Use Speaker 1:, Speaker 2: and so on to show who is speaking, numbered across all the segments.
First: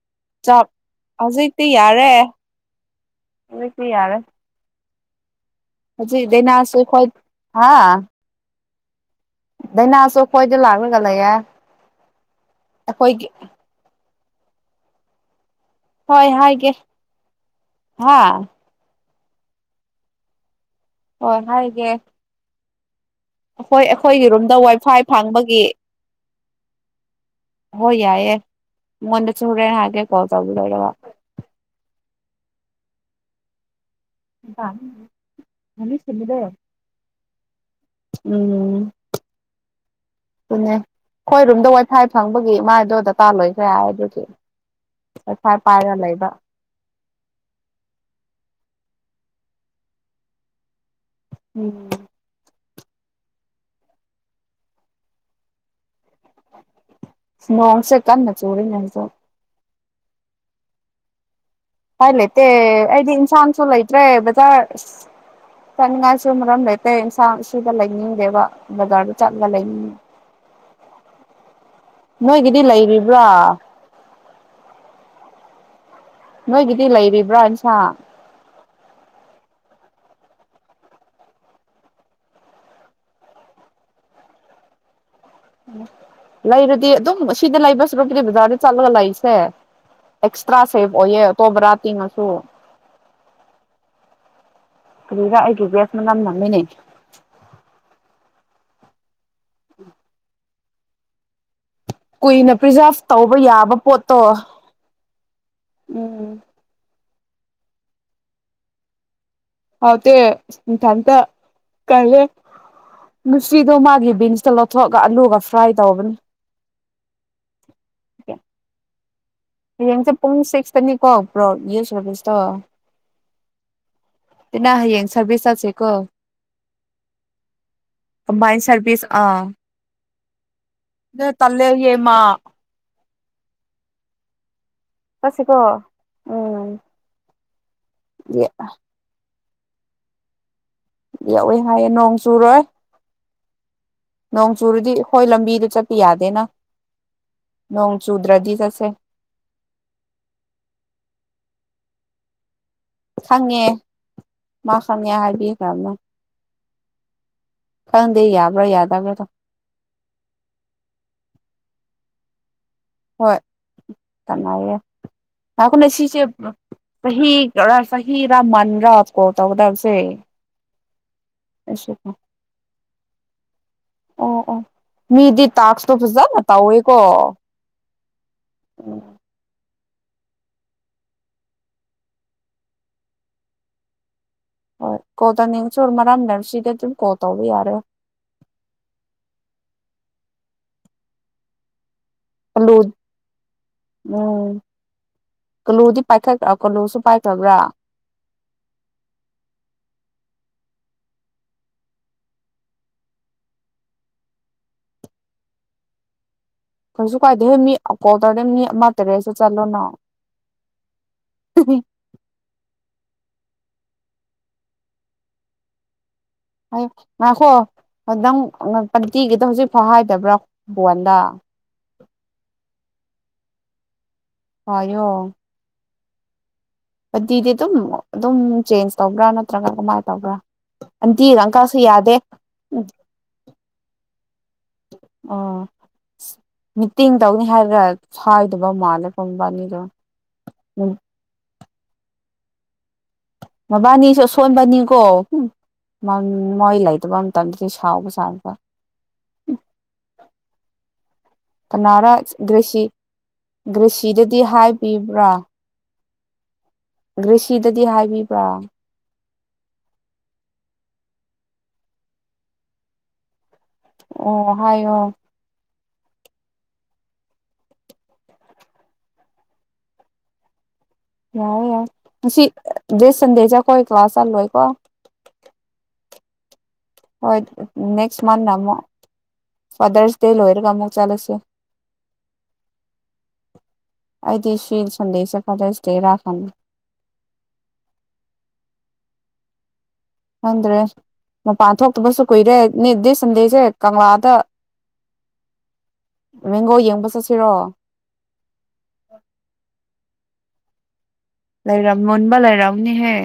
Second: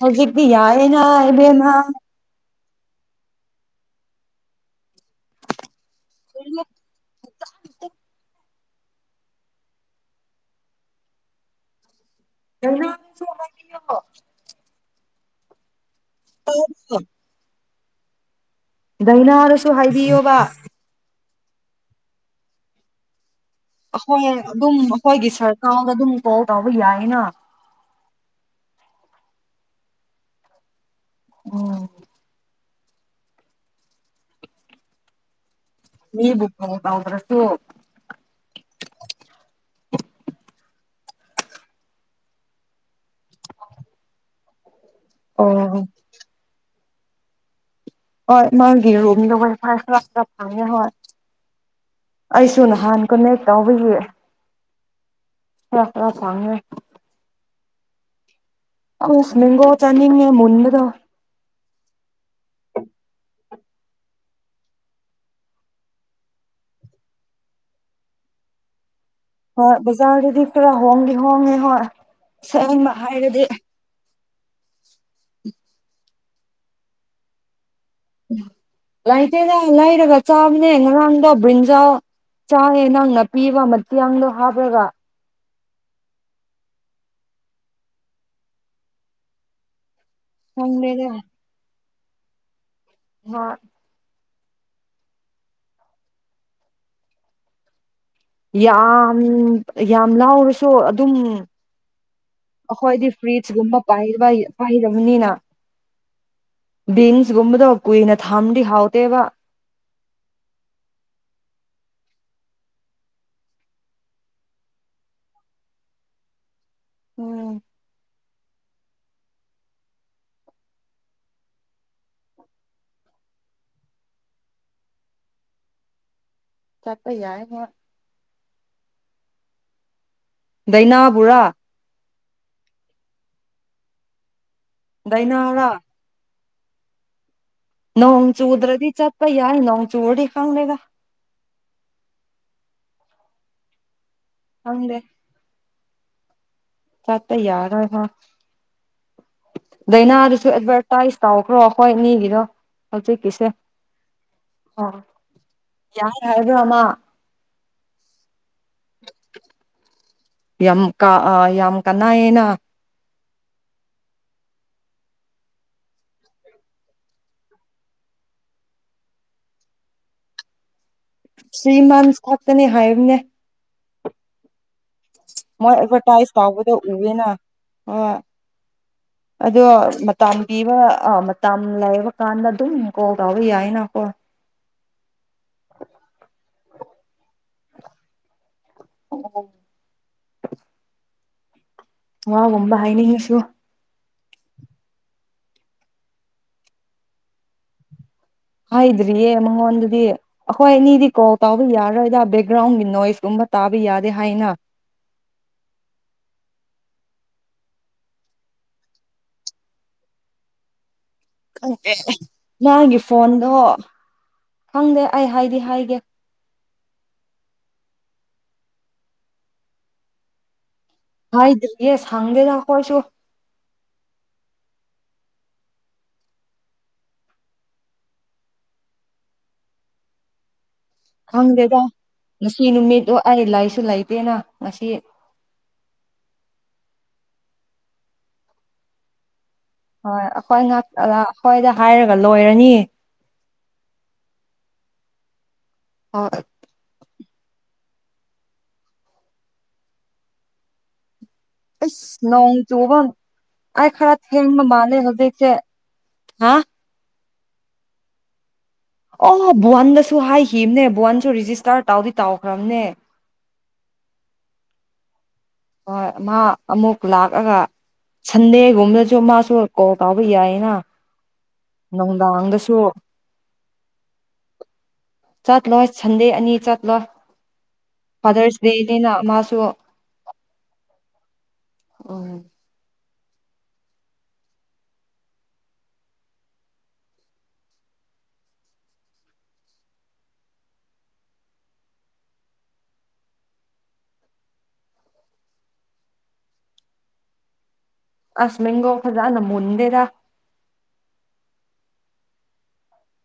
Speaker 1: ꯍꯧꯖꯤꯛꯗꯤ
Speaker 2: ꯆꯞ
Speaker 1: ꯌꯥꯌꯦꯅꯥ
Speaker 2: ꯍꯧꯖꯤꯛꯇꯤ
Speaker 1: ꯏꯕꯦꯝꯅꯥ
Speaker 2: ꯌꯥꯔꯦ ꯍꯧꯖꯤꯛꯇꯤ ꯌꯥꯔꯦ ꯍꯧꯖꯤꯛ ꯗꯩꯅꯥꯁꯨ ꯈꯣꯏ ꯍꯥ ꯗꯥꯏꯅꯥꯁꯨ ꯑꯩꯈꯣꯏꯗ ꯂꯥꯛꯂꯒ ꯂꯩꯌꯦ꯫
Speaker 1: ꯗꯥꯏꯅꯥꯗꯁꯨ
Speaker 2: ꯑꯩꯈꯣꯏꯒꯤ
Speaker 1: ꯍꯥꯏꯕꯤꯌꯣ
Speaker 2: ꯍꯣꯏ ꯍꯥꯏꯒꯦ ꯍꯥꯥ
Speaker 1: ꯗꯢꯅꯥꯗꯨꯁꯨ ꯍꯥꯏꯕꯤꯌꯣꯕ
Speaker 2: ꯍꯣꯏ ꯍꯥꯏꯒꯦ ꯑꯩꯈꯣꯏ ꯑꯩꯈꯣꯏꯒꯤ ꯔꯨꯝꯗ
Speaker 1: ꯑꯗꯨꯝ
Speaker 2: ꯋꯥꯏꯐꯥꯏ
Speaker 1: ꯑꯩꯈꯣꯏꯒꯤ
Speaker 2: ꯐꯥꯡꯕꯒꯤ
Speaker 1: ꯁꯔꯀꯥꯔꯗ ꯑꯗꯨꯝ ꯀꯣꯜ ꯇꯧꯕ ꯌꯥꯌꯦꯅꯥ
Speaker 2: ꯍꯣꯏ ꯌꯥꯢꯌꯦ ꯃꯉꯣꯟꯗꯁꯨꯨ ꯍꯣꯔꯦꯟ ꯍꯥꯢꯒꯦ ꯀꯣꯜ ꯇꯧꯕ ꯂꯣꯢꯔꯒ
Speaker 1: ꯎꯝ
Speaker 2: [inaudible]
Speaker 1: [unintelligible] [unintelligible]
Speaker 2: ꯎꯝ ꯑꯗꯨꯅꯦ ꯑꯩꯈꯣꯏꯔꯨꯝꯗ ꯋꯥꯊꯥꯏ ꯐꯪꯕꯒꯤ ꯃꯥꯏꯗꯣ ꯗꯇꯥ ꯂꯣꯏꯒ꯭ꯔꯦ ꯍꯥꯏꯕꯒꯤ ꯋꯥꯢ ꯐꯥꯢ
Speaker 1: ꯑꯣ
Speaker 2: ꯄꯥꯏꯔ ꯂꯩꯕ
Speaker 1: ꯍꯣꯢ ꯃꯥꯒꯤ ꯔꯨꯗꯒ ꯋꯥꯢ ꯐꯥꯢ ꯈꯔ ꯐꯪꯉꯦ ꯍꯥꯢ
Speaker 2: ꯎꯝ
Speaker 1: ꯇꯨ ꯅꯍꯥꯟ ꯀꯅꯦꯛ ꯇꯧꯕꯒꯤ ꯈ꯭ꯔ ꯈ꯭ꯔ ꯐꯪꯉꯦ
Speaker 2: ꯅꯣꯡꯁꯦ ꯀꯟꯅ ꯆꯨꯔꯦ [unintelligible]
Speaker 1: ꯆꯅꯤꯡꯅꯦ ꯃꯨꯟꯅꯗ
Speaker 2: ꯍꯥꯏ ꯂꯩꯇꯦ ꯑꯩꯗꯤ ꯏꯟꯁꯥꯡꯁꯨ ꯂꯩꯇ꯭ꯔꯦ ꯕꯖꯥꯔ ꯆꯠꯅꯤꯡꯉꯥꯏꯁꯨ ꯃꯔꯝ ꯂꯩꯇꯦ ꯏꯟꯁꯥꯡ ꯁꯤꯗ ꯂꯩꯅꯤꯡꯗꯦꯕ ꯕꯖꯥꯔꯗꯨ
Speaker 1: ꯍꯣꯏ ꯕꯖꯥꯔꯗꯗꯤ ꯈꯔ ꯍꯣꯡꯗꯤ ꯍꯣꯡꯉꯦ ꯍꯣꯏ
Speaker 2: ꯅꯣꯏꯒꯤꯗꯤ
Speaker 1: ꯁꯕ
Speaker 2: ꯂꯩꯔꯤꯕ꯭ꯔꯥ
Speaker 1: ꯍꯥꯏꯔꯗꯤ ꯎ
Speaker 2: ꯅꯣꯏꯒꯤꯗꯤ ꯂꯩꯔꯤꯕ꯭ꯔꯥ ꯏꯟꯁꯥ
Speaker 1: ꯂꯩꯇꯦꯗ ꯂꯩꯔꯒ ꯆꯥꯕꯅꯦ ꯉꯔꯥꯡꯗꯣ ꯕ꯭ꯔꯤꯟꯖꯥꯎ ꯆꯥꯌꯦ ꯅꯪ ꯅꯥꯄꯤꯕ ꯃꯇꯤꯌꯥꯗꯣ ꯍꯥꯞꯂꯒ
Speaker 2: ꯂꯩꯔꯗꯤ ꯑꯗꯨꯝ ꯁꯤꯗ ꯂꯩꯕꯁꯤꯔꯨꯛꯇꯤ ꯑꯗꯨꯗꯤ ꯕꯖꯥꯔꯗ ꯆꯠꯂꯒ ꯂꯩꯁꯦ ꯑꯦꯛꯁꯇ꯭ꯔꯥ ꯁꯦꯐ
Speaker 1: ꯈꯪꯗꯦꯗ
Speaker 2: ꯑꯣꯏꯌꯦ ꯇꯣꯕꯔꯥ ꯇꯤꯉꯁꯨ
Speaker 1: ꯍꯥ
Speaker 2: ꯀꯔꯤꯗ ꯑꯩꯒꯤꯖꯦ ꯃꯅꯝ ꯅꯝꯃꯤꯅꯦ
Speaker 1: ꯌꯥ ꯎꯝ ꯌꯥꯝ ꯂꯥꯎꯔꯁꯨ ꯁꯣ ꯑꯗꯨꯝ
Speaker 2: ꯀꯨꯏꯅ ꯄ꯭ꯔꯤꯖꯥꯕ
Speaker 1: ꯑꯈꯣꯏꯗꯤ
Speaker 2: ꯇꯧꯕ ꯌꯥꯕ
Speaker 1: ꯐ꯭ꯔꯨꯏꯠꯁꯀꯨꯝꯕ
Speaker 2: ꯄꯣꯠꯇꯣ
Speaker 1: ꯄꯥꯏꯗꯕꯩ ꯄꯥꯏꯗꯕꯅꯤꯅ
Speaker 2: ꯎꯝ
Speaker 1: ꯕꯤꯟꯁ ꯀꯨꯝꯕꯗꯣ ꯀꯨꯏꯅ ꯊꯝꯗꯤ ꯍꯥꯎꯇꯦꯕ
Speaker 2: ꯍꯥꯎꯇꯦ ꯏꯊꯝꯇ ꯀꯜꯂꯦ ꯉꯨꯁꯤꯗꯣ ꯃꯥꯒꯤ ꯕꯤꯟꯁꯇ ꯂꯧꯊꯣꯛꯑꯒ ꯑꯂꯨꯒ ꯐ꯭ꯔꯥꯏ ꯇꯧꯕꯅꯤ
Speaker 1: ꯎꯝ
Speaker 2: ꯍꯌꯦꯡꯁꯦ ꯄꯨꯡ ꯁꯤꯛꯁꯇꯅꯤꯀꯣ ꯕ꯭ꯔꯣ ꯌꯨ ꯁꯔꯚꯤꯁꯇꯣ ꯑꯗꯨꯅ ꯍꯌꯦꯡ ꯁꯔꯚꯤꯁ ꯆꯠꯁꯤꯀꯣ
Speaker 1: ꯆꯠꯄ ꯌꯥꯏ ꯍꯣꯏ
Speaker 2: ꯀꯝꯕꯥꯏꯟ ꯁꯔꯚꯤꯁꯁ ꯑꯥ ꯑ
Speaker 1: ꯗꯥꯏꯅꯥꯕꯨꯔꯥ
Speaker 2: ꯇꯂꯦꯌꯦ ꯃꯥ ꯆꯠꯁꯤꯀꯣ
Speaker 1: ꯗꯩꯅꯔ
Speaker 2: ꯎꯝ
Speaker 1: ꯅꯣꯡ ꯆꯨꯗꯔꯗꯤ ꯆꯠꯄ ꯌꯥ ꯏ ꯅꫭꯡ ꯆꯣꯔꯗꯤ ꯈꯪꯗꯦꯗ
Speaker 2: ꯌꯥꯎꯋꯦ ꯍꯥꯏꯌꯦ ꯅꯣꯡ ꯆꯨꯔꯣꯏ ꯅꯣꯡ ꯆꯨꯨꯔꯗꯤ ꯍꯣꯏ ꯂꯝꯕꯤꯗ ꯆꯠ ꯄꯌꯥꯗꯦꯅ
Speaker 1: ꯆꯠꯇ ꯌꯥꯔꫭꯏ ꯐ
Speaker 2: ꯆꯠꯁꯦ
Speaker 1: ꯗꯩꯅꯥꯗꯨꯁꯨ ꯑꯦꯗꯚꯔꯥꯏꯁ ꯇꯧꯈ꯭ꯔꯣ ꯍꯣꯏ ꯅꯒꯤꯗꯣ ꯍꯧꯖꯤꯛꯀꯤꯁꯦ
Speaker 2: ꯈꯪꯉꯦ ꯃꯥ ꯈꯪꯉꯦ ꯍꯥꯏꯕꯤꯈ꯭ꯔꯕꯅꯦ
Speaker 1: ꯌꯥꯔꯦ ꯍꯥꯏꯕ꯭ꯔꯃ
Speaker 2: ꯀꯪꯗꯦ ꯌꯥ
Speaker 1: ꯌꯥꯝ ꯀꯥ ꯌꯥꯝ ꯀꯅꯩ ꯌꯦꯅ
Speaker 2: ꯍꯣꯏ ꯀꯅꯥꯥꯏꯌꯦ ꯉꯥꯏꯈꫭꯅꯦ ꯁꯤꯁꯦ ꯆꯍꯤꯔ ꯆꯍꯤꯔ ꯃꯟꯔꯥ ꯀꯣ ꯇꯧꯒꯗꯕꯁꯦ
Speaker 1: ꯊ꯭ꯔꯤ
Speaker 2: ꯑꯩꯁꯨ
Speaker 1: ꯃꯟꯁ ꯈꯛꯇꯅꯦ ꯍꯥꯏꯌꯥꯏꯕꯅꯦ
Speaker 2: ꯑꯣ ꯑꯣ ꯃꯤꯗꯤ
Speaker 1: ꯃꯣꯏ
Speaker 2: ꯇꯥꯛꯁꯇꯣ
Speaker 1: ꯑꯦꯗꯚꯔꯇꯥꯏꯁ
Speaker 2: ꯐꯖꯅ
Speaker 1: ꯇꯧꯕꯗꯣ
Speaker 2: ꯇꯧꯋꯦꯀꯣ
Speaker 1: ꯎꯋꯦꯅ ꯍꯣꯏ
Speaker 2: ꯎꯝ
Speaker 1: ꯑꯗꯣ ꯃꯇꯝ ꯄꯤꯕ ꯑꯥ ꯃꯇꯝ ꯂꯩꯕ ꯀꯥꯟꯗ ꯑꯗꯨꯝ ꯀꯣꯜ ꯇꯧꯕ ꯌꯥꯏꯅꯀꯣ
Speaker 2: ꯍꫭꯏ ꯀꯣꯜꯇꯧꯅꯥꯡ ꯉꯁꯨ ꯃꯔꯝꯂꯩꯔꯁꯨ ꯁꯤꯗ ꯑꯗꯨꯝ ꯀꯣꯜ ꯇꯧꯕ ꯌꯥꯔꯦ ꯑꯂꯨ
Speaker 1: ꯋꯥꯒꯝꯕ ꯍꯥꯏꯅꯤꯡꯉꯁꯨ
Speaker 2: ꯎꯝ ꯀꯜꯂꯨꯗꯤ ꯄꯥꯏꯈꯈ꯭ꯔꯥ ꯀꯣꯜꯂꯨꯁꯨ ꯄꯥꯏꯈꯕ꯭ꯔꯥ
Speaker 1: ꯍꯥꯏꯗ꯭ꯔꯤꯌꯦ ꯃꯉꯣꯟꯗꯗꯤ ꯑꯩꯈꯣꯏ ꯑꯅꯤꯗꯤ ꯀꯣꯜ ꯇꯥꯎꯕ ꯌꯥꯔꯣꯏꯗ ꯕꯦꯛꯒ꯭ꯔꯥꯎꯟꯒꯤ ꯅꯣꯏꯁꯀꯨꯝꯕ ꯇꯥꯕ ꯌꯥꯗꯦ ꯍꯥꯏꯅ
Speaker 2: ꯀꯩꯁꯨ ꯀꯥꯏꯗꯦ ꯍꯣꯏ ꯃꯤ ꯀꯣ ꯇꯔꯗꯤ ꯃꯤ ꯑꯃ ꯇꯔꯦꯠꯁꯨ ꯆꯠꯂꯨꯅ
Speaker 1: ꯅꯒꯤ ꯐꯣꯟꯗꯣ ꯈꯪꯗꯦ ꯑꯩ ꯍꯥꯏꯗꯤ ꯍꯥꯏꯒꯦ
Speaker 2: ꯉꯈꯣ ꯑꯗꯨꯪ ꯄꯟꯇꯤꯒꯤꯗ ꯍꯧꯖꯤꯛ ꯐꯥꯎ ꯍꯥꯏꯗꯕ꯭ꯔꯣ
Speaker 1: ꯍꯥꯏꯗꯔꯤ ꯌꯦꯁ ꯁꯥꯡꯗꯦ ꯅ ꯀꯣꯏꯁꯨꯁꯨ
Speaker 2: ꯑꯣ ꯑꯗꯨꯗꯤꯗꯤ ꯑꯗꯨꯝ ꯑꯗꯨꯝ ꯆꯦꯟꯖ ꯇꯧꯕ꯭ꯔꯥ ꯅꯠꯇ꯭ꯔꯒ ꯀꯃꯥꯏꯅ ꯇꯧꯕ꯭ꯔꯥ ꯑꯟꯇꯤꯒ ꯑꯪꯀꯜꯁꯨ
Speaker 1: ꯈꯪꯗꯦꯗ
Speaker 2: ꯌꯥꯗꯦ
Speaker 1: ꯉꯁꯤ
Speaker 2: ꯎꯝ
Speaker 1: ꯅꯨꯃꯤꯠꯣ ꯑꯩ ꯂꯥꯏꯁꯨ ꯂꯩꯇꯦꯅ ꯉ
Speaker 2: ꯑꯣ ꯃꯤꯇꯤꯡ ꯇꯧꯅꯤ ꯍꯥꯏꯔꯒ ꯍꯥꯏꯗꯕ ꯃꯥꯜꯂꯦ ꯄꯨꯝꯕꯅꯤ
Speaker 1: ꯍꯈꯣꯏꯅꯥ ꯑꯈꯣꯏꯗ ꯍꯥꯏꯔꯒ ꯂꯣꯏꯔꯅꯤꯌꯦ
Speaker 2: ꯃꯕꯥꯅꯤꯁꯨ ꯑꯁꯣꯟꯕꯅꯤꯀꯣ ꯃ
Speaker 1: ꯍꯣꯏ
Speaker 2: ꯃꯣꯏꯂꯥꯏ ꯃ ꯁꯥꯎꯕꯁꯥꯡꯕ
Speaker 1: ꯑꯁ ꯂꯣꯡ ꯇꯕ ꯑ ꯈꯔ
Speaker 2: ꯒ꯭ꯔꯦꯁꯤꯗꯗꯤ
Speaker 1: ꯊꯦꯡ ꯃ ꯃꯥꯂꯦ
Speaker 2: ꯍꯥꯏꯕꯤꯕ꯭ꯔꯥ
Speaker 1: ꯍꯧꯖꯤꯁꯦ ꯍꯥ
Speaker 2: ꯒꯔꯤꯁꯤꯗꯗꯤ ꯍꯥꯏꯕꯤꯕ꯭ꯔꯥ
Speaker 1: ꯑꯣ ꯚꯨꯟꯗꯁꯨ ꯍꯥꯏꯈꯤꯕꯅꯦ ꯚꯨꯍꯟꯁꯨ ꯔꯤꯖꯤꯁꯇꯥꯔ ꯇꯥꯎꯗꯤ ꯇꯥꯎꯈ꯭ꯔꯕꯅꯦ
Speaker 2: ꯑꯣ ꯍꯥꯏꯣ
Speaker 1: ꯍꯣꯏ ꯃꯥ ꯑꯃꯨꯛ ꯂꯥꯛꯑꯒ ꯁꯟꯗꯦꯒꯨꯝꯕꯗꯁꯨ ꯃꯥꯁꯨ ꯀꯣꯜ ꯀꯥꯎꯕ ꯌꯥꯏꯅ
Speaker 2: ꯌꯥꯔ
Speaker 1: ꯅꯨꯡꯗꯥꯡꯗꯁꯨ
Speaker 2: ꯌꯥ ꯁꯤ ꯟꯗꯦ ꯆ ꯀꯣꯏ ꯀ ꯀ꯭ꯂꯥꯁ ꯍꯜꯂꯣ ꯀꯣ
Speaker 1: ꯆꯠ ꯂꯣꯏ ꯊꯟꯦꯅꯤ ꯏ ꯆ
Speaker 2: ꯍꯣꯏ ꯅꯦꯛꯁ ꯃꯟꯟꯅ ꯑꯃꯨꯛ
Speaker 1: ꯗꯦꯅꯤꯅ ꯃꯥꯁꯨ
Speaker 2: ꯐꯥꯗꯔꯁ ꯗꯦ ꯂꯣꯏꯔꯒ ꯑꯃꯨꯛ ꯆꯠꯂꯁꯤ
Speaker 1: ꯑꯣ
Speaker 2: ꯑꯩꯗꯤꯤꯁꯜ ꯁꯟꯗꯦꯁ ꯐꯗꯁꯇꯦ ꯔꯥꯈꯅꯤ ꯈꯪꯗ꯭ꯔꯦ ꯃꯄꯥꯟ ꯊꯣꯛꯇꯕꯁꯨ ꯀꯨꯏꯔꯦ ꯅꯠ ꯗꯦ ꯁꯟꯗꯦꯁꯦ ꯀꯪꯂꯥꯗ ꯃꯦꯡꯒꯣ ꯌꯦꯡꯕ ꯆꯠꯁꯤꯔꯣ
Speaker 1: ꯑꯁ ꯃꯒ ꯍꯈꯗ ꯅꯝꯃꯟꯦꯗ
Speaker 2: ꯂꯥꯏꯔꯝ ꯃꯅꯨꯡꯕ ꯂꯥꯏꯔꯝꯅꯤꯍꯦ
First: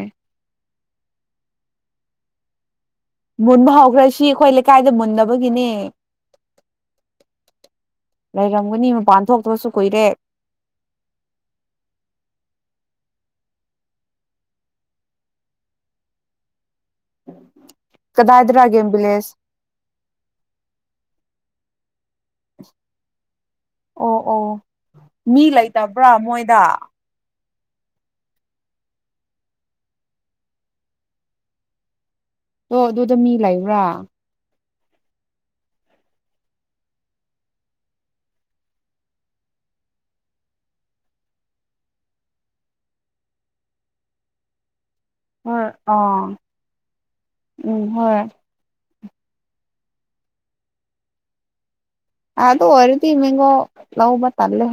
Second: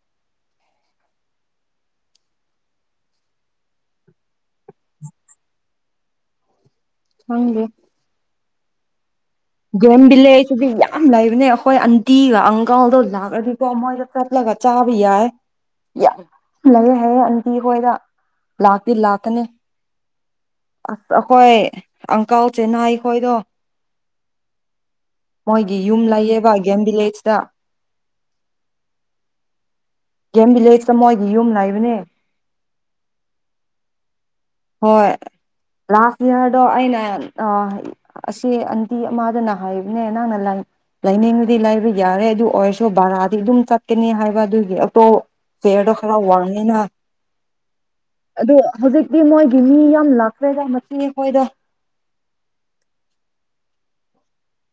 Speaker 2: ꯃꯨꯟꯕ ꯍꯧꯈ꯭ꯔ ꯁꯤ ꯑꯩꯈꯣꯏ ꯂꯩꯀꯥꯏꯗ ꯃꯨꯟꯟꯅꯕꯒꯤꯅꯦ
Speaker 1: ꯍꯪ
Speaker 2: ꯂꯩꯔꯝꯒꯅꯤ ꯃꯄꯥꯟ ꯊꯣꯛ
Speaker 1: ꯒ꯭ꯔꯦꯝ ꯕꯤꯂꯦꯖꯁꯤꯗꯤ ꯌꯥꯝ ꯂꯩꯕꯅꯦ ꯑꯩꯈꯣꯏ ꯑꯟꯇꯤꯒ ꯑꯪꯀꯜꯗꯣ ꯂꯒꯗꯤ ꯀ ꯃ ꯆꯄꯂꯒ ꯆꯕ ꯌꯥꯏ ꯌꯥ ꯂꯩꯔꯦ ꯍꯥꯏꯌꯦꯡ ꯑꯟꯇꯤ ꯑꯩꯈꯣꯏꯗ
Speaker 2: ꯀꯗꯥꯏꯗꯔꯥ ꯒꯦꯝ
Speaker 1: ꯂꯥꯛꯇꯤ
Speaker 2: ꯚꯤꯂꯦꯖ
Speaker 1: ꯂꯥꯛꯀꯅꯤ ꯑꯁ ꯑꯩꯈꯣꯏ ꯑꯪꯀꯜ ꯆꯦꯅꯥꯍ ꯑꯩꯈꯣꯏꯗꯣ
Speaker 2: ꯑꯣ ꯑꯣ ꯃꯤ
Speaker 1: ꯌꯨꯝ
Speaker 2: ꯂꯩꯇꯕ꯭ꯔꯥ
Speaker 1: ꯂꯩꯌꯦꯕ
Speaker 2: ꯃꯣꯏꯗ
Speaker 1: ꯒꯦꯝ ꯚꯤꯂꯦꯖꯇ ꯒꯦꯝ ꯚꯤꯂꯦꯖꯇ ꯃꯣꯏꯒꯤ ꯌꯨꯝ ꯂꯩꯕꯅꯦ
Speaker 2: ꯑꯣ ꯑꯗꯨꯗ ꯃꯤ ꯂꯩꯕ꯭ꯔꯥ
Speaker 1: ꯍꯣꯏ ꯂꯥꯁ ꯏꯌꯥꯔꯗꯣ ꯑꯩꯅ ꯑꯁꯤ ꯑꯟꯇꯤ ꯑꯃꯥꯗꯅ ꯍꯥꯏꯕꯅꯦ ꯅꯪꯅ ꯂꯥꯏꯅꯤꯡꯕꯗꯤ ꯂꯥꯏꯕ ꯌꯥꯔꯦ ꯑꯗꯨ ꯑꯣꯏꯔꯁꯨ ꯕꯔꯥꯗꯤ ꯑꯗꯨꯝ ꯆꯠꯀꯅꯤ ꯍꯥꯏꯕ ꯑꯗꯨꯒꯤ ꯇꯣ
Speaker 2: ꯍꯣꯏ
Speaker 1: ꯆꯤꯌꯔꯗꯣ ꯈꯔ
Speaker 2: ꯑꯥ
Speaker 1: ꯋꯥꯡꯉꯦꯅ
Speaker 2: ꯎꯝ ꯍꯣꯏ
Speaker 1: ꯑꯗꯨ ꯍꯧꯖꯤꯛ ꯃꯣꯏꯒꯤ ꯃꯤ ꯌꯥꯝ ꯂꯥꯛꯈ꯭ꯔꯦꯗ ꯃꯇꯦ ꯑꯩꯈꯣꯏꯗ
Speaker 2: ꯑꯗ ꯑꯣꯏꯗꯤ ꯏ ꯃꯒꯣ ꯂꯥꯎꯕ ꯇꯂꯦ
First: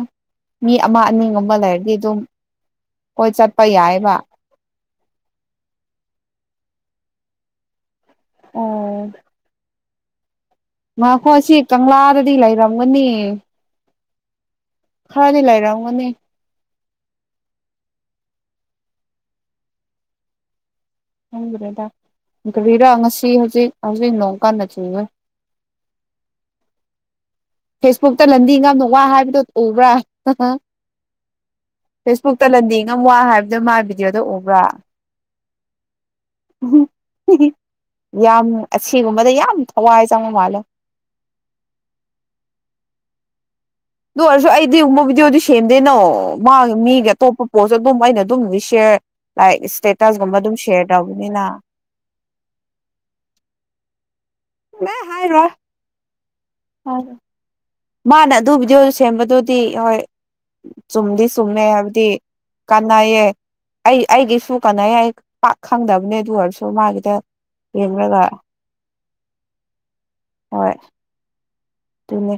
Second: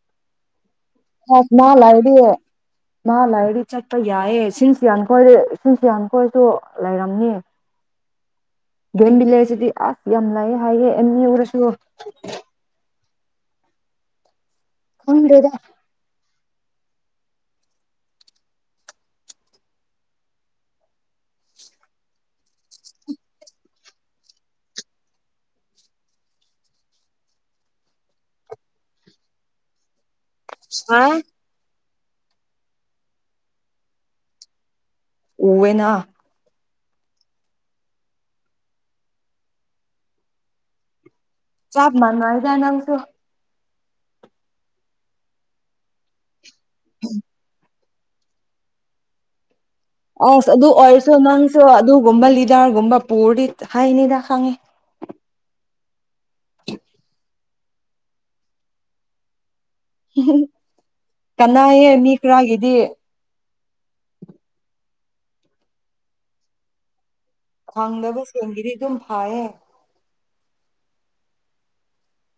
Speaker 1: ꯑ ꯃꯥ ꯂꯥꯛꯑꯗꯤꯌꯦ ꯃꯥ
Speaker 2: ꯍꯣꯏ
Speaker 1: ꯂꯑꯗꯤ ꯆꯠꯄ
Speaker 2: ꯌꯥꯏꯑꯕ
Speaker 1: ꯌꯥꯏꯌꯦ ꯁꯤ ꯁꯤꯌꯥꯟꯈꯣꯏ ꯏꯁꯤꯡꯁꯤꯌꯥꯟꯈꯣꯏꯁꯨ ꯂꯩꯔꯝꯅꯤ ꯒꯝ ꯕꯤꯜꯂꯦꯜ ꯁꯤꯗꯤ ꯌꯥꯝ ꯂꯥꯏꯏꯌꯦ
Speaker 2: ꯃꯈꯣ ꯁꯤ ꯀꯪꯂꯥꯗꯗꯤ ꯂꯩꯔꯝꯒꯅꯤ [inaudible] [unintelligible] ꯈꯥꯅꯤ
Speaker 1: ꯈꯪꯗ꯭ꯔꯦꯗ
Speaker 2: ꯂꯩꯥꯏꯔꯅꯤ ꯈꯪ꯭ꯔꯦꯗ ꯀꯕꯤꯔꯥ ꯉꯁꯤ ꯍꯧꯖꯤꯛ ꯍꯧꯖꯤꯛ ꯅꯣꯡꯀꯥꯟꯗ ꯆꯤꯡꯉꯣꯏ ꯐꯦꯁꯕꯨꯛꯇ ꯂꯟꯗꯤ ꯉꯅ ꯋꯥ ꯍꯥꯏꯕꯗꯨꯣ ꯎꯕ꯭ꯔꯥ
Speaker 1: ꯍꯥ
Speaker 2: ꯐꯦꯁꯕꯨꯛꯇ ꯂꯟꯗꯤ ꯉꯝ ꯋꯥ ꯍꯥꯏꯕꯗꯣ ꯃꯥ ꯚꯤꯗꯤꯑꯣꯗꯣ ꯎꯕ꯭ꯔꯥ
Speaker 1: ꯎ ꯌꯦꯅ
Speaker 2: ꯌꯥꯝ ꯑꯁꯤꯒꯨꯝꯕꯗ ꯌꯥꯝ ꯊꯋꯥꯏ ꯆꯪꯕ ꯃꯥꯜꯂꯦ
Speaker 1: ꯆꯥꯄ ꯃꯥꯅ ꯍꯥꯏꯗꯅꯅꯥꯁꯨ
Speaker 2: ꯑꯗꯨ ꯑꯣꯏꯔꯁꯨ ꯑꯩꯗꯤꯕ ꯚꯤꯗꯤꯑꯣꯗꯤ ꯁꯦꯝꯗꯦꯅꯣ ꯃꯥꯒꯤ ꯃꯤꯒꯤ ꯑꯇꯣꯞꯄ ꯄꯣꯠ ꯑꯗꯨꯝ ꯑꯩꯅ ꯑꯗꯨꯝ ꯔ ꯂꯥꯏꯛ ꯏꯁꯇꯦꯇꯁꯒꯨꯝꯕ
Speaker 1: ꯑꯁ
Speaker 2: ꯑꯗꯨꯝ
Speaker 1: ꯑꯗꯨ
Speaker 2: ꯁꯤꯌꯔ
Speaker 1: ꯑꯣꯏꯔꯁꯨ
Speaker 2: ꯇꯧꯕꯅꯤꯅ
Speaker 1: ꯅꯪꯁꯨ ꯑꯗꯨꯒꯨꯝꯕ ꯂꯤꯗꯔꯒꯨꯝꯕ ꯄꯨꯔꯤ ꯍꯥꯏꯅꯤꯗ ꯈꯪꯉꯦ
Speaker 2: ꯑꯦ ꯍꯥꯏꯥꯏ ꯔ ꯍ ꯃꯥꯅ ꯑꯗꯨꯕꯨꯗꯨꯣ ꯁꯦꯝꯕꯗꯣ ꯁꯤꯤ ꯍꯣꯏ ꯆꯨꯝꯗꯤ ꯆꯨꯝꯃꯦ
Speaker 1: ꯀꯅꯥꯏꯌꯦ
Speaker 2: ꯍꯥꯏꯕꯗꯤ
Speaker 1: ꯃꯤ ꯈꯔꯒꯤꯗꯤ
Speaker 2: ꯀꯥꯟꯅꯩꯌꯦ ꯑꯩ ꯑꯩꯒꯤꯁꯨ ꯀꯟꯅ ꯌꯥꯏ ꯄꯥꯛ ꯈꯪꯗꯕꯅꯦ ꯑꯗꯨ ꯑꯣꯏꯔꯁꯨ ꯃꯥꯒꯤꯗ
Speaker 1: ꯐꯪꯗꯕ
Speaker 2: ꯌꯦꯡꯂꯒ
Speaker 1: ꯁꯦꯡꯒꯤꯗꯤ ꯑꯗꯨꯝ ꯍꯥꯏꯌꯦ
Speaker 2: ꯍꯣꯏ ꯑꯗꯨꯅꯦ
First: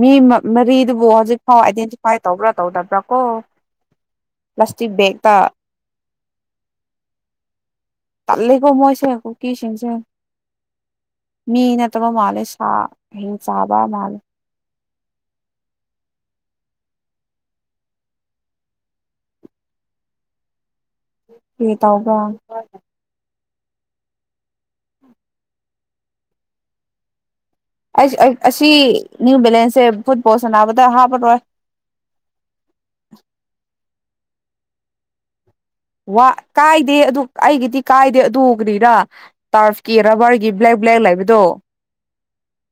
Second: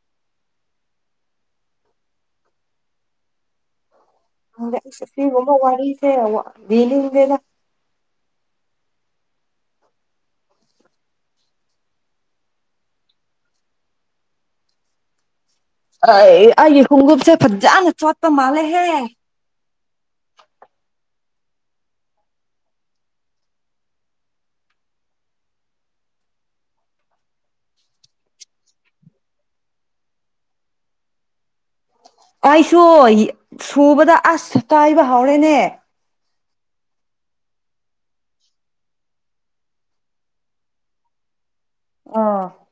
Speaker 2: ꯃꯤ ꯃꯔꯤꯗꯨꯕꯨ ꯍꯧꯖꯤꯛꯐꯥꯎ ꯑꯥꯏꯗꯦꯟꯇꯤꯐꯥꯏ ꯇꯧꯕ꯭ꯔꯥ ꯇꯧꯗꯕ꯭ꯔꯥ ꯀꯣ ꯄ꯭ꯂꯥꯁꯇꯤꯛ ꯕꯦꯒꯇ
Speaker 1: ꯐ ꯋꯥꯔꯤ ꯂꯒꯦꯗ
Speaker 2: ꯇꯜꯂꯀꯣ ꯃꯣꯏꯁꯦ ꯀꯨꯀꯤꯁꯤꯡꯁꯦ ꯃꯤ ꯅꯠꯇꯕ ꯃꯥꯜꯂꯦ ꯁꯥ ꯍꯦꯛ ꯆꯥꯕ ꯃꯥꯜꯂꯦ
Speaker 1: ꯑ ꯑ ꯀꯨꯀꯨꯨꯞꯁꯦ ꯐꯖꯥꯅ ꯆꯣꯠꯄ ꯃꯥꯂꯦ ꯍꯦ
Speaker 2: ꯀꯦ ꯇꯥꯎꯕ꯭ꯔ ꯑꯩ ꯑꯁꯤ ꯅ꯭ꯌꯨ ꯕꯦꯂꯦꯟꯁꯦ ꯐꯨꯠꯕꯣꯜ ꯁꯅꯕꯗ ꯍꯥꯞꯄꯔꯣꯏ
Speaker 1: ꯑꯩꯁꯨꯣ ꯊꯨꯕꯗ ꯑꯁ ꯇꯥꯏꯕ ꯍꯧꯔꯦꯅꯦ
Speaker 2: ꯀꯥꯏꯗꯦ ꯑꯗꯨ ꯑꯩꯒꯤꯗꯤ ꯀꯥꯏꯗꯦ ꯑꯗꯨꯅꯤꯅ ꯇꯔꯐꯀꯤ ꯔꯕꯔꯒꯤ ꯕ꯭ꯂꯦꯛ ꯕ꯭ꯂꯦꯛ ꯂꯩꯕꯗꯣ
Speaker 1: ꯑ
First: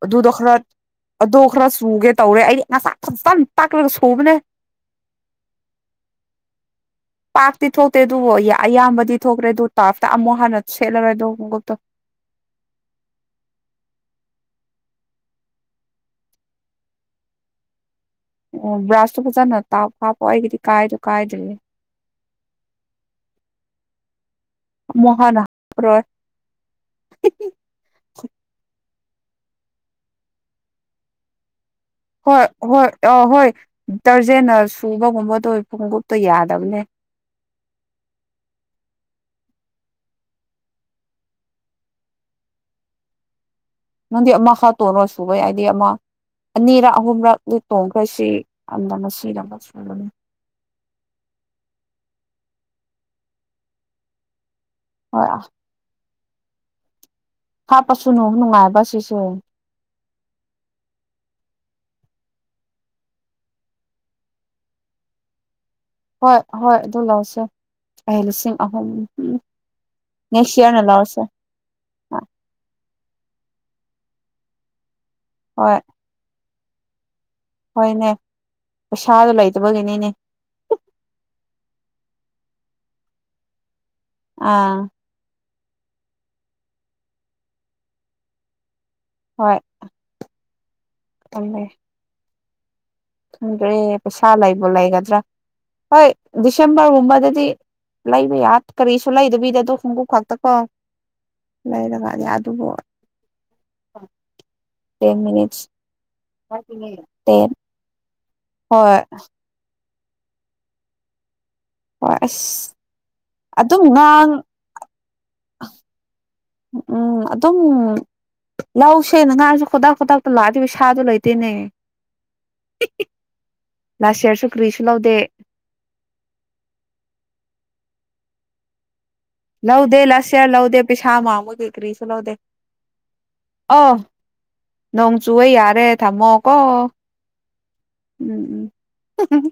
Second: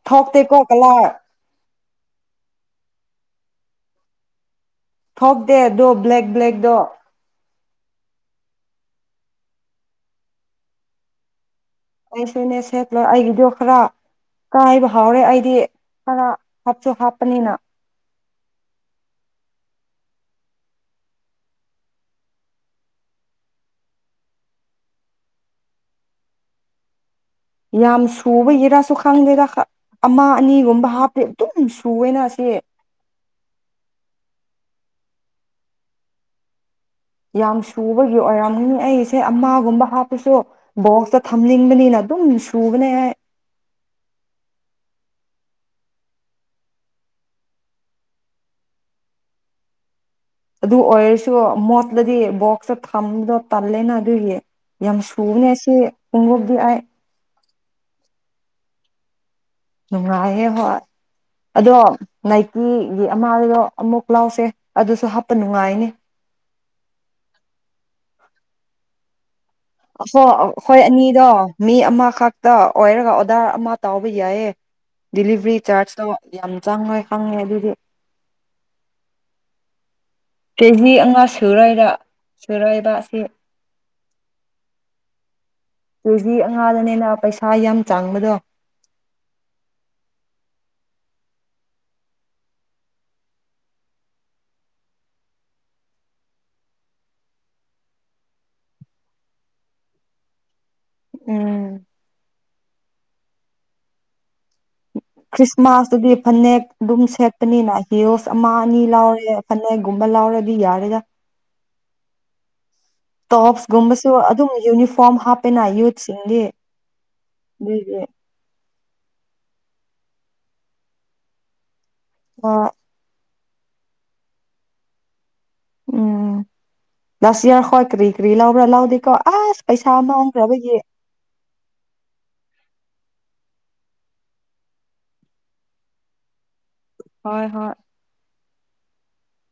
Speaker 1: ꯊꯣꯛꯇꯦ ꯀꯣꯀꯂ
Speaker 2: ꯆꯨꯒꯦ ꯇꯧꯔꯦ ꯑꯩꯗꯤ ꯉꯁꯥꯛ ꯐꯖꯅ ꯇꯥꯛꯈ꯭ꯔꯒ ꯁꯨꯕꯅꯦ
Speaker 1: ꯊꯣꯛꯇꯦ ꯑꯗꯨꯣ ꯕ꯭ꯂꯦꯛ ꯕ꯭ꯂꯦꯛꯗꯣ
Speaker 2: ꯇꯤ ꯊꯣꯛꯇꯦ ꯑꯗꯨꯕꯨ ꯑꯌꯥꯝꯕꯗꯤ ꯊꯣꯛꯈ꯭ꯔꯦ ꯑꯗꯨꯣ ꯇꯥꯞꯇ ꯑꯃꯨꯛ ꯍꯥꯟꯅ ꯁꯦꯠꯂꯔꯣꯏ ꯑꯗꯣ ꯣꯛꯇ
Speaker 1: ꯑꯩ ꯁꯅꯦ ꯁꯦꯠꯂꯣꯏ ꯑꯩꯒꯤꯗꯣ ꯈꯔ ꯀꯥꯏꯕ ꯍꯧꯥꯎꯔꯦ ꯑꯩꯗꯤ ꯈꯔ ꯍꯥꯞꯆꯁꯨ ꯍꯥꯞꯄꯅꯤꯅ
Speaker 2: ꯑꯣ ꯭ꯔꯥꯁꯇ ꯐꯖꯥꯅ ꯇꯥꯎ ꯍꯥꯥ ꯄ ꯑꯣꯏ ꯀꯗꯤ ꯀꯥꯏꯗꯨ ꯀꯥꯏꯗꯦ ꯃꯍꯥꯟꯒ꯭ꯔꯣꯏ
Speaker 1: ꯌꯥꯝ ꯁꯨꯕꯒꯤꯔꯁꯨ ꯈꯪꯗꯔ ꯑꯃ ꯑꯅꯤꯒꯨꯝꯕ ꯍꯥꯞ꯭ꯔꯦ ꯑꯗꯨ
Speaker 2: ꯍꯣꯏ ꯍꯣꯏ ꯑ ꯍꯣꯏ ꯗꯔꯖꯦ ꯅꯔꯁ ꯁꯨꯕꯒꯨꯝꯕꯗꯣ ꯐꯣꯡꯎꯨꯞꯇꯣ ꯌꯥꯗꯕꯅꯦ
Speaker 1: ꯌꯥꯝ ꯁꯨꯕꯒꯤ ꯑꯣꯏꯔꯝꯅꯤ ꯑꯩꯁꯦ ꯑꯃꯒꯨꯝꯕ ꯍꯥꯞꯄꯁꯨ ꯕꯣꯛꯁꯇ ꯊꯝꯅꯤꯡꯕꯅꯤꯅ ꯑꯗꯨꯝ ꯁꯨꯕꯅꯦ ꯍꯥꯏ
Speaker 2: ꯅꯪꯗꯤ ꯑꯃ ꯈꯔ ꯇꯣꯡꯉꯔꯣ ꯁꯨꯕ ꯌꯥꯏꯗꯤ ꯑꯃ ꯑꯅꯤꯔꯛ ꯑꯍꯨꯝꯔꯛ ꯂꯤ ꯇꯣꯡꯈ꯭ꯔꯦ ꯁꯤ ꯌꯥꯝꯗꯅ ꯁꯤꯔꯒ ꯁꯨꯕꯅꯤ
Speaker 1: ꯑꯗꯨ ꯑꯣꯏꯔꯁꯨ ꯃꯣꯠꯇꯗꯤ ꯕꯣꯛꯁꯇꯣ ꯊꯝꯕꯗꯣ ꯇꯜꯂꯦꯅ ꯑꯗꯨꯒꯤ ꯌꯥꯝ
Speaker 2: ꯍꯣꯏ
Speaker 1: ꯁꯨꯕꯅꯦ ꯁꯤ ꯎꯨꯡꯎꯞꯗꯤ ꯑꯩ
Speaker 2: ꯍꯥꯞꯄꯁꯨꯅꯨ ꯅꯨꯡꯉꯥꯏꯕ ꯁꯤꯁꯦ
Speaker 1: ꯅꯨꯡꯉꯥꯏꯍꯦ ꯍꯣꯏ ꯑꯗꯣ ꯅꯥꯏꯀꯤꯒꯤ ꯑꯃꯗꯣ ꯑꯃꯨꯛ ꯂꯥꯎꯁꯦ ꯑꯗꯨꯁꯨ ꯍꯥꯞꯄ ꯅꯨꯡꯉꯥꯏꯅꯤ
Speaker 2: ꯍꯣꯏ ꯍꯣꯏ ꯑꯗꯨ ꯂꯧꯥꯛꯁꯦ ꯑꯩ ꯂꯤꯁꯤꯡ ꯑꯍꯨꯝ ꯎ
Speaker 1: ꯑ ꯑꯩꯈꯣꯏ ꯑꯅꯤꯗꯣ ꯃꯤ ꯑꯃꯈꯛꯇ ꯑꯣꯏꯔꯒ ꯗꯥ ꯑꯃ ꯇꯥꯎꯕ ꯌꯥꯏꯌꯦ ꯗꯗꯤꯂꯤꯚꯔꯤ
Speaker 2: ꯍꯣꯏ
Speaker 1: ꯆꯥꯔꯖ ꯇꯣ ꯌꯥꯝ ꯆꯥꯡꯉꯣꯏ
Speaker 2: ꯍꯣꯏꯅꯦ ꯄꯩꯁꯥꯗꯨꯣ ꯂꯩꯇꯕꯒꯤꯅꯤꯅꯦ
Speaker 1: ꯀꯦ ꯖꯤ ꯑꯃ ꯁꯨꯔꯣꯏꯗ ꯁꯨꯔꯣꯏꯕ ꯑꯁꯤ
Speaker 2: ꯑꯥ
Speaker 1: ꯆꯦꯖꯤ ꯑꯉꯥꯗꯅꯦꯅ ꯄꯩꯁꯥ ꯌꯥꯝ ꯆꯥꯡꯕꯗꯣ
Speaker 2: ꯍꯣꯏ ꯇꯃꯦꯃꯦ ꯈꯪꯗ꯭ꯔꯦ ꯄꯩꯁꯥ ꯂꯩꯕ ꯂꯩꯒꯗ꯭ꯔꯥ ꯍꯣꯏ ꯗꯤꯁꯦꯝꯕꯔꯒꯨꯝꯕꯗꯗꯤ ꯂꯩꯕ ꯌꯥꯠ ꯀꯔꯤꯁꯨ ꯂꯩꯗꯕꯤꯗ ꯑꯗꯣ ꯈꯣꯡꯎꯞ ꯈꯛꯇꯀꯣ
Speaker 1: ꯎꯝ
Speaker 2: ꯂꯩꯔꯒꯅꯤ ꯑꯗꯨꯕꯨ ꯇꯦꯟ ꯃꯤꯅꯤꯠꯁ
Speaker 1: ꯈ꯭ꯔꯤꯁꯃꯥꯁꯇꯗꯤ ꯐꯅꯦꯛ ꯑꯗꯨꯝ
Speaker 2: ꯇꯦꯟ
Speaker 1: ꯁꯦꯠꯄꯅꯤꯅ ꯑꯩ ꯄꯔꯣꯁ ꯑꯃ ꯑꯅꯤ
Speaker 2: ꯍꯣꯏ
Speaker 1: ꯂꯥꯎꯔꯦ ꯐꯅ ꯨꯝꯃꯅ ꯂꯥꯎꯎꯔꯗꯤ ꯌꯥꯔꯦꯒ
Speaker 2: ꯑꯁ ꯑꯗꯨꯝ
Speaker 1: ꯇꯣꯞꯁꯀꯨꯝꯕꯁꯨ
Speaker 2: ꯉꯥꯡ
Speaker 1: ꯑꯗꯨꯝ ꯌꯨꯅꯤꯐꯣꯔꯝ ꯍꯥꯞꯄꯦꯅ ꯌꯨꯠꯁꯤꯡꯗꯤ
Speaker 2: ꯎꯝ ꯑꯗꯨꯝ
Speaker 1: ꯑꯗꯨꯒꯤ
Speaker 2: ꯂꯧꯁꯦ ꯅꯍꯥꯁꯨ ꯈꯨꯗꯥꯛ ꯈꯨꯗꯥꯛꯇ ꯂꯥꯛꯑꯗꯤ ꯄꯤꯁꯥꯗꯣ ꯂꯩꯇꯦꯅꯦ
Speaker 1: ꯑ
Speaker 2: ꯂꯦꯁꯌꯔ ꯀ꯭ꯔꯤꯁꯨꯨ ꯂꯥꯎꯗꯦ
Speaker 1: ꯎꯝ ꯗꯁ ꯌꯥꯔ ꯈꯣ ꯀꯔꯤ ꯀꯔꯤ ꯂꯑꯣꯕ꯭ꯔꯥ ꯂꯥꯑꯣꯗꯤꯀꯣ
Speaker 2: ꯂꯧꯗꯦ ꯂꯥꯁ ꯌꯥꯔ ꯂꯧꯗꯦ ꯄꯤꯁꯥꯥ ꯃꯥꯡꯕꯒꯤ ꯀ꯭ꯔꯤꯁꯨꯨꯂꯧꯗꯦ ꯑ ꯅꯣꯡ ꯆꯨꯌꯦ ꯌꯥꯔꯦ ꯊꯝꯃꯣ ꯀꯣ
Speaker 1: ꯍꯣꯏ ꯍꯣꯏ
Speaker 2: ꯍꯍꯍ